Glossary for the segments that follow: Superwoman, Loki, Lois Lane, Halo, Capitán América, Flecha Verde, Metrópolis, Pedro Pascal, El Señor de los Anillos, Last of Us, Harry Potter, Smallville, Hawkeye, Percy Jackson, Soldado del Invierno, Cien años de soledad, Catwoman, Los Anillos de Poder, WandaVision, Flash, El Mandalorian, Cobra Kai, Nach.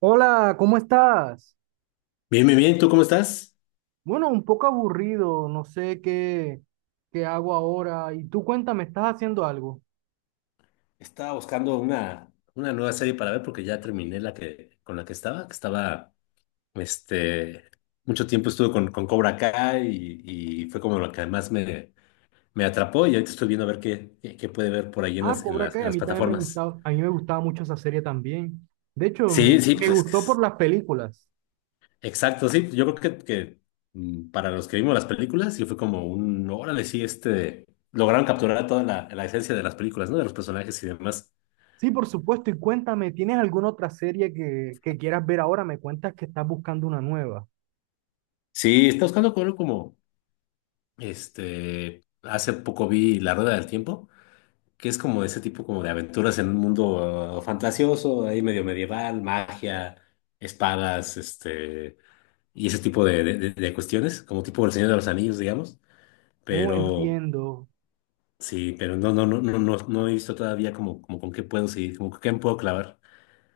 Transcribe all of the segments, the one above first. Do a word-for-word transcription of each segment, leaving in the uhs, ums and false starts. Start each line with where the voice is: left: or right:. right: Hola, ¿cómo estás?
left: Bien, bien, bien. ¿Tú cómo estás?
right: Bueno, un poco aburrido, no sé qué, qué hago ahora. Y tú cuéntame, ¿estás haciendo algo?
left: Estaba buscando una, una nueva serie para ver porque ya terminé la que con la que estaba, que estaba, este, mucho tiempo estuve con, con Cobra Kai y, y fue como lo que además me, me atrapó y ahorita estoy viendo a ver qué, qué, qué puede ver por ahí en
right: Ah,
left: las, en
right: Cobra
left: las,
right: Kai,
left: en
right: a
left: las
right: mí también me
left: plataformas.
right: gustaba, a mí me gustaba mucho esa serie también. De hecho,
left: Sí,
right: me,
left: sí,
right: me
left: pues,
right: gustó por
left: es-
right: las películas.
left: exacto, sí. Yo creo que, que mm, para los que vimos las películas, sí fue como un, órale, sí, este, lograron capturar toda la, la esencia de las películas, ¿no? De los personajes y demás.
right: Sí, por supuesto. Y cuéntame, ¿tienes alguna otra serie que, que quieras ver ahora? Me cuentas que estás buscando una nueva.
left: Sí, está buscando como, como Este, hace poco vi La Rueda del Tiempo, que es como ese tipo como de aventuras en un mundo ah, fantasioso, ahí medio medieval, magia, espadas, este, y ese tipo de, de- de- de cuestiones, como tipo El Señor de los Anillos, digamos.
right: No
left: Pero
right: entiendo.
left: sí, pero no, no, no, no, no, no he visto todavía como, como con qué puedo seguir, como con qué me puedo clavar.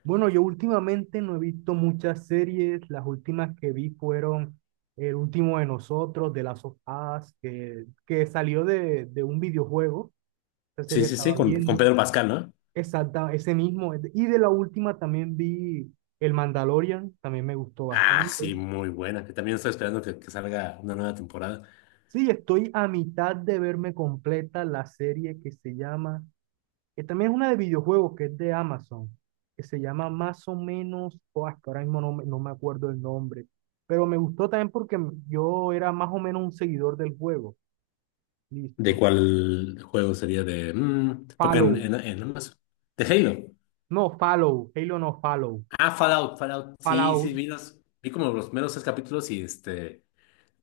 right: Bueno, yo últimamente no he visto muchas series. Las últimas que vi fueron El último de nosotros, de Last of Us, que, que salió de, de un videojuego. Esa
left: Sí,
right: serie
left: sí, sí,
right: estaba
left: con, con
right: viendo.
left: Pedro Pascal, ¿no?
right: Exacta, ese mismo. Y de la última también vi El Mandalorian, también me gustó
left: Ah,
right: bastante.
left: sí, muy buena, que también estoy esperando que, que salga una nueva temporada.
right: Sí, estoy a mitad de verme completa la serie que se llama que también es una de videojuegos que es de Amazon, que se llama más o menos, oh, es que ahora mismo no, me- no me acuerdo el nombre, pero me gustó también porque m- yo era más o menos un seguidor del juego.
left: ¿De
right: Listo.
left: cuál juego sería de...? mm, porque en,
right: Follow.
left: en, en Amazon. De Halo.
right: No, follow. Halo no, follow.
left: Ah, Fallout, Fallout. Sí, sí,
right: Fallout.
left: vi, los- vi como los primeros tres capítulos y este,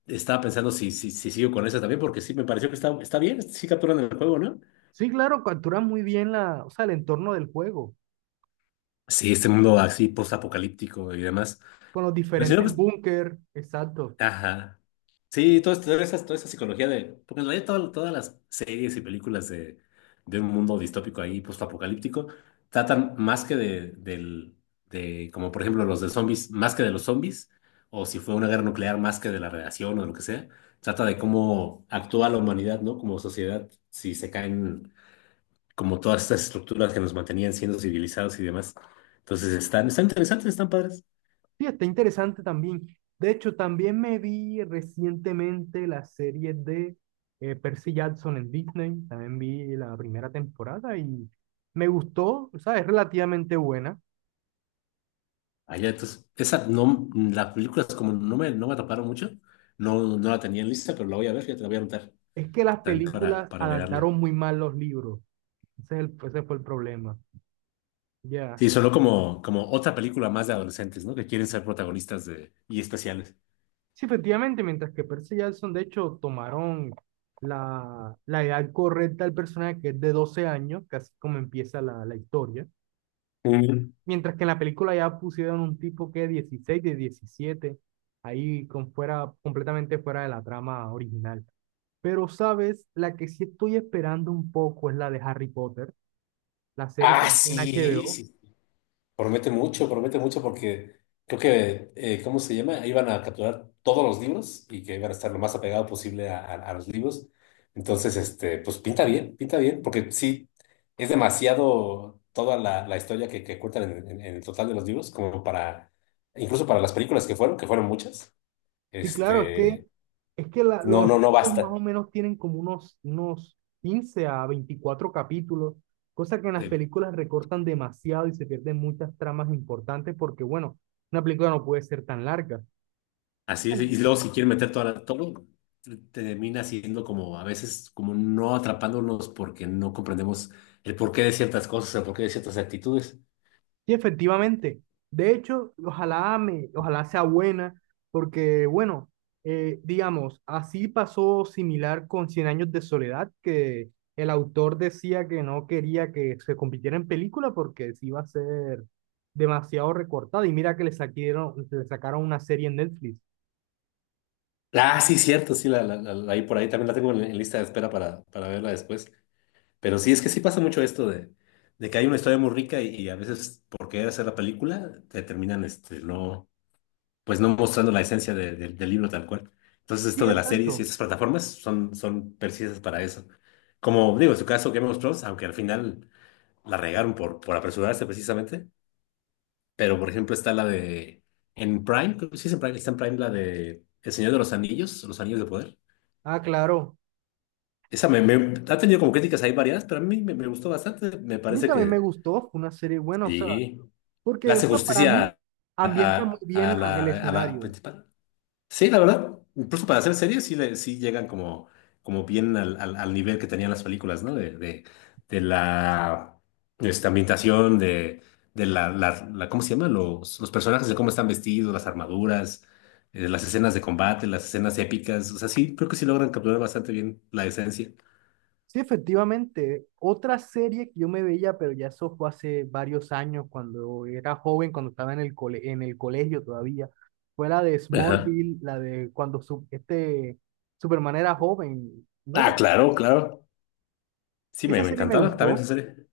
left: estaba pensando si, si, si sigo con esa también, porque sí, me pareció que está, está bien, sí capturan el juego, ¿no?
right: Sí, claro, captura muy bien la, o sea, el entorno del juego,
left: Sí, este mundo así post-apocalíptico y demás.
right: con los
left: Pero si no,
right: diferentes
left: pues...
right: búnker, exacto.
left: Ajá. Sí, toda, toda esa, toda esa psicología de... Porque en realidad todas, todas las series y películas de, de un mundo distópico ahí, postapocalíptico, tratan más que de, del, de, como por ejemplo los de zombies, más que de los zombies, o si fue una guerra nuclear, más que de la radiación o lo que sea, trata de cómo actúa la humanidad, ¿no? Como sociedad, si se caen como todas estas estructuras que nos mantenían siendo civilizados y demás. Entonces están, están interesantes, están padres.
right: Sí, está interesante también. De hecho, también me vi recientemente la serie de eh, Percy Jackson en Disney. También vi la primera temporada y me gustó, o sea, es relativamente buena.
left: Allá, entonces, esa no, las películas como no me, no me atraparon mucho, no, no la tenía en lista, pero la voy a ver, ya te la voy a anotar
right: Es que las
left: también para,
right: películas
left: para agregarla.
right: adaptaron muy mal los libros. Ese, es el- ese fue el problema. Ya.
left: Sí, sonó como, como otra película más de adolescentes, ¿no? Que quieren ser protagonistas de, y especiales.
right: Sí, efectivamente, mientras que Percy Jackson, de hecho, tomaron la, la edad correcta del personaje, que es de doce años, casi como empieza la, la historia.
left: Mm.
right: Mientras que en la película ya pusieron un tipo que dieciséis de diecisiete ahí con fuera, completamente fuera de la trama original. Pero, ¿sabes? La que sí estoy esperando un poco es la de Harry Potter, la serie que
left: Ah,
right: está en H B
left: sí,
right: O
left: sí. Promete mucho, promete mucho porque creo que, eh, ¿cómo se llama? Iban a capturar todos los libros y que iban a estar lo más apegado posible a, a- a los libros. Entonces, este, pues pinta bien, pinta bien, porque sí, es demasiado toda la, la historia que, que cuentan en, en- en el total de los libros, como para, incluso para las películas que fueron, que fueron muchas,
right: Sí, claro, es que,
left: este,
right: es que la-
left: no,
right: los
left: no, no
right: libros más o
left: basta.
right: menos tienen como unos, unos quince a veinticuatro capítulos, cosa que en las películas recortan demasiado y se pierden muchas tramas importantes porque, bueno, una película no puede ser tan larga.
left: Así es, y luego si quieren meter toda la- todo, te- termina siendo como a veces como no atrapándonos porque no comprendemos el porqué de ciertas cosas, el porqué de ciertas actitudes.
right: Y efectivamente, de hecho, ojalá me, ojalá sea buena, porque bueno, eh, digamos, así pasó similar con Cien años de soledad, que el autor decía que no quería que se convirtiera en película porque se iba a ser demasiado recortada. Y mira que le sacaron, le sacaron una serie en Netflix.
left: Ah, sí, cierto, sí, la, la, la- la- ahí por ahí también la tengo en, en lista de espera para, para verla después. Pero sí, es que sí pasa mucho esto de, de que hay una historia muy rica y, y a veces por querer hacer la película te terminan este, no, pues no mostrando la esencia de- de- del libro tal cual. Entonces,
right: Sí,
left: esto de las series y
right: exacto.
left: esas plataformas son, son precisas para eso. Como digo, en su caso, Game of Thrones, aunque al final la regaron por, por apresurarse precisamente, pero por ejemplo está la de, en Prime, creo que sí es en Prime, está en Prime la de El Señor de los Anillos, Los Anillos de Poder.
right: Ah, claro.
left: Esa me, me- ha tenido como críticas ahí variadas, pero a mí me, me gustó bastante. Me
right: A mí
left: parece
right: también me
left: que
right: gustó, fue una serie buena, o sea,
left: sí, le
right: porque o
left: hace
right: sea, para mí
left: justicia a,
right: ambienta
left: a-
right: muy bien
left: a
right: la- el
left: la, a la
right: escenario.
left: principal. Sí, la verdad, incluso para hacer series sí, le, sí llegan como, como bien al, al, al nivel que tenían las películas, ¿no? De, de, de la esta ambientación, de, de la, la, la- ¿cómo se llama? Los, los personajes, de cómo están vestidos, las armaduras, eh, las escenas de combate, las escenas épicas. O sea, sí, creo que sí logran capturar bastante bien la esencia.
right: Sí, efectivamente. Otra serie que yo me veía, pero ya eso fue hace varios años, cuando era joven, cuando estaba en el cole- en el colegio todavía, fue la de
left: Ajá.
right: Smallville, la de cuando su- este Superman era joven. ¿No te-
left: Ah, claro, claro. Sí, me,
right: Esa
left: me
right: serie me
left: encantaba también
right: gustó.
left: esa serie.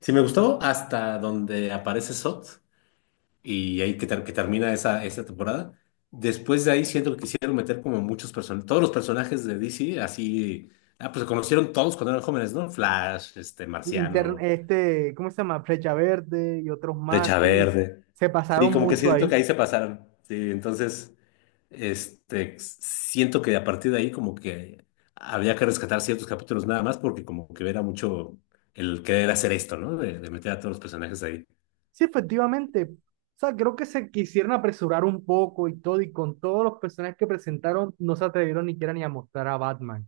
left: Sí, me gustó hasta donde aparece Sot, y ahí que, ter- que termina esa, esa temporada. Después de ahí siento que quisieron meter como muchos personajes, todos los personajes de D C, así, ah, pues se conocieron todos cuando eran jóvenes, ¿no? Flash, este,
right: Linter-
left: Marciano,
right: este, ¿Cómo se llama? Flecha Verde y otros más,
left: Flecha
right: sí.
left: Verde.
right: Se
left: Sí,
right: pasaron
left: como que
right: mucho
left: siento
right: ahí.
left: que ahí se pasaron. Sí, entonces, este, siento que a partir de ahí como que había que rescatar ciertos capítulos nada más porque como que era mucho el querer hacer esto, ¿no? De, de meter a todos los personajes ahí.
right: Sí, efectivamente. O sea, creo que se quisieron apresurar un poco y todo, y con todos los personajes que presentaron, no se atrevieron ni siquiera ni a mostrar a Batman.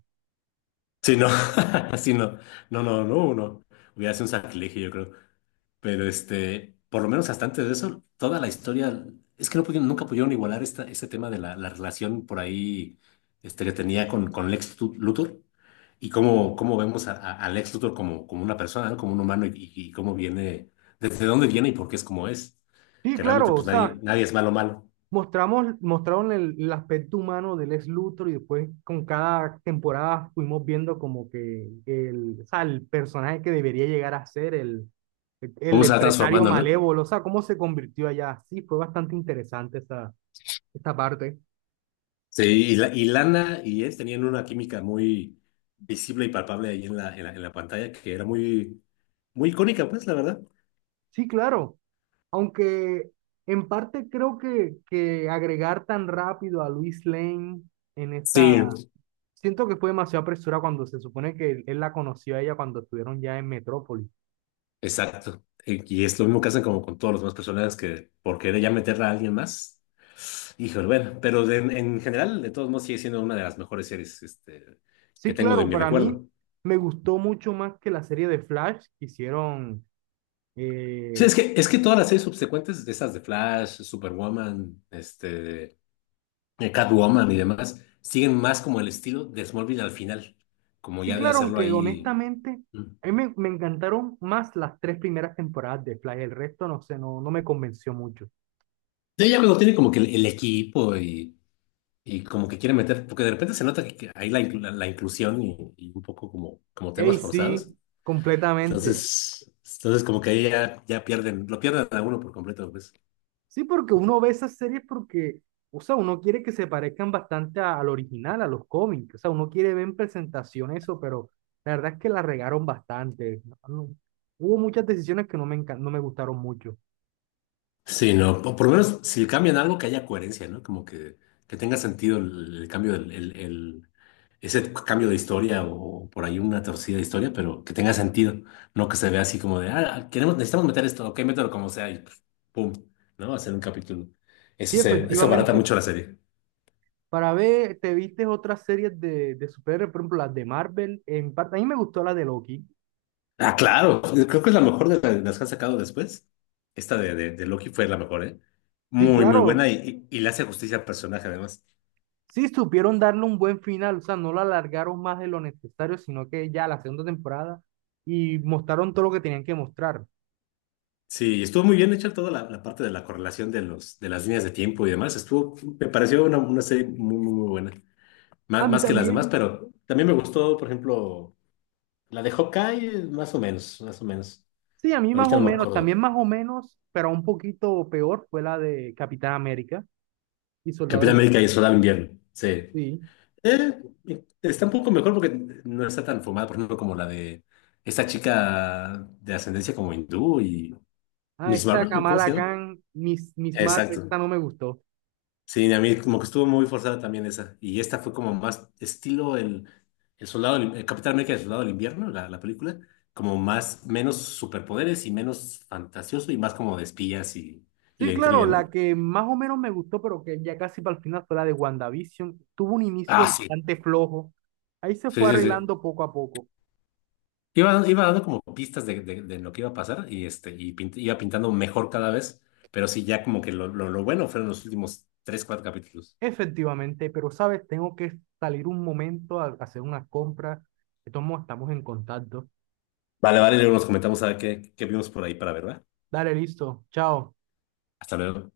left: Sí, no, sí, no, no, no, no, uno hubiera sido un sacrilegio, yo creo. Pero este, por lo menos hasta antes de eso, toda la historia, es que no pudieron, nunca pudieron igualar esta, este tema de la, la relación por ahí este, que tenía con, con Lex Tut- Luthor y cómo, cómo vemos a, a- a Lex Luthor como, como una persona, ¿no? Como un humano y, y y cómo viene, desde dónde viene y por qué es como es.
right: Sí,
left: Que realmente
right: claro, o
left: pues
right: sea,
left: nadie, nadie es malo malo.
right: mostramos, mostraron el, el aspecto humano del ex Luthor y después con cada temporada fuimos viendo como que el, o sea, el personaje que debería llegar a ser el, el,
left: Cómo se va
right: empresario
left: transformando, ¿no?
right: malévolo, o sea, cómo se convirtió allá. Sí, fue bastante interesante esa, esta parte.
left: Sí, y, la- y Lana y él tenían una química muy visible y palpable ahí en la, en la, en la pantalla que era muy, muy icónica, pues, la verdad.
right: Sí, claro, aunque en parte creo que, que agregar tan rápido a Luis Lane en esta.
left: Sí,
right: Siento que fue demasiado apresurado cuando se supone que él, él la conoció a ella cuando estuvieron ya en Metrópolis.
left: exacto. Y y es lo mismo que hacen como con todos los demás personajes que por querer ya meterla a alguien más. Híjole, bueno, pero de- en general, de todos modos, sigue siendo una de las mejores series este, que
right: Sí,
left: tengo de
right: claro,
left: mi
right: para mí
left: recuerdo.
right: me gustó mucho más que la serie de Flash que hicieron.
left: Sí,
right: eh,
left: es que, es que todas las series subsecuentes, de esas de Flash, Superwoman, este, de Catwoman y demás, siguen más como el estilo de Smallville al final, como
right: Sí,
left: ya de
right: claro,
left: hacerlo
right: aunque
left: ahí.
right: honestamente
left: Mm.
right: a mí me, me encantaron más las tres primeras temporadas de Flash, el resto no sé, no, no me convenció mucho.
left: Sí, ya cuando tiene como que el, el equipo y, y como que quiere meter, porque de repente se nota que, que hay la, inclu- la, la inclusión y, y un poco como, como
right: Ey,
left: temas
right: sí,
left: forzados.
right: completamente.
left: Entonces, entonces como que ahí ya, ya pierden, lo pierden a uno por completo, pues.
right: Sí, porque uno ve esas series porque, o sea, uno quiere que se parezcan bastante a- al original, a los cómics, o sea, uno quiere ver en presentación eso, pero la verdad es que la regaron bastante. No- no- hubo muchas decisiones que no me, encan- no me gustaron mucho.
left: Sí, no, po- por lo menos si cambian algo que haya coherencia, ¿no? Como que, que tenga sentido el, el cambio, del- el, el- ese cambio de historia o, por ahí una torcida de historia, pero que tenga sentido, no que se vea así como de, ah, ah, queremos, necesitamos meter esto, ok, mételo como sea y pf, pum, ¿no? Hacer un capítulo. Eso
right: Sí,
left: se, eso abarata
right: efectivamente.
left: mucho la serie.
right: Para ver, te viste otras series de, de superhéroes, por ejemplo, las de Marvel. En parte, a mí me gustó la de Loki.
left: Ah, claro, creo que es la mejor de la- de las que han sacado después. Esta de, de, de Loki fue la mejor, ¿eh?
right: Sí,
left: Muy, muy
right: claro.
left: buena y, y, y le hace justicia al personaje además.
right: Sí, supieron darle un buen final, o sea, no la alargaron más de lo necesario, sino que ya la segunda temporada y mostraron todo lo que tenían que mostrar.
left: Sí, estuvo muy bien hecha toda la, la parte de la correlación de los, de las líneas de tiempo y demás. Estuvo, me pareció una, una serie muy, muy, muy buena.
right: A
left: Más,
right: mí
left: más que las
right: también.
left: demás, pero también me gustó, por ejemplo, la de Hawkeye, más o menos, más o menos.
right: Sí, a mí más
left: Ahorita
right: o
left: no me
right: menos,
left: acuerdo.
right: también más o menos, pero un poquito peor fue la de Capitán América y Soldado
left: Capitán
right: del...
left: América y el Soldado del Invierno. Sí.
right: Sí.
left: Eh, está un poco mejor porque no está tan fumada, por ejemplo, como la de esta chica de ascendencia como hindú y
right: Ah,
left: Miss
right: esta
left: Marvel, ¿cómo se
right: Kamala
left: llama?
right: Khan, Miss, Miss Marvel, esta
left: Exacto.
right: no me gustó.
left: Sí, a mí como que estuvo muy forzada también esa. Y esta fue como más estilo el, el soldado, del- el Capitán América, del soldado del invierno, la, la película, como más, menos superpoderes y menos fantasioso y más como de espías y, y
right: Sí,
left: de
right: claro,
left: intriga, ¿no?
right: la que más o menos me gustó, pero que ya casi para el final fue la de WandaVision. Tuvo un inicio
left: Ah, sí.
right: bastante flojo. Ahí se
left: Sí,
right: fue
left: sí, sí.
right: arreglando poco a poco.
left: Iba, iba dando como pistas de, de- de lo que iba a pasar y, este, y pint- iba pintando mejor cada vez, pero sí, ya como que lo, lo, lo bueno fueron los últimos tres, cuatro capítulos.
right: Efectivamente, pero sabes, tengo que salir un momento a hacer unas compras. De todos modos, estamos en contacto.
left: Vale, vale, luego nos comentamos a ver qué, qué vimos por ahí para ver, ¿verdad?
right: Dale, listo. Chao.
left: Hasta luego.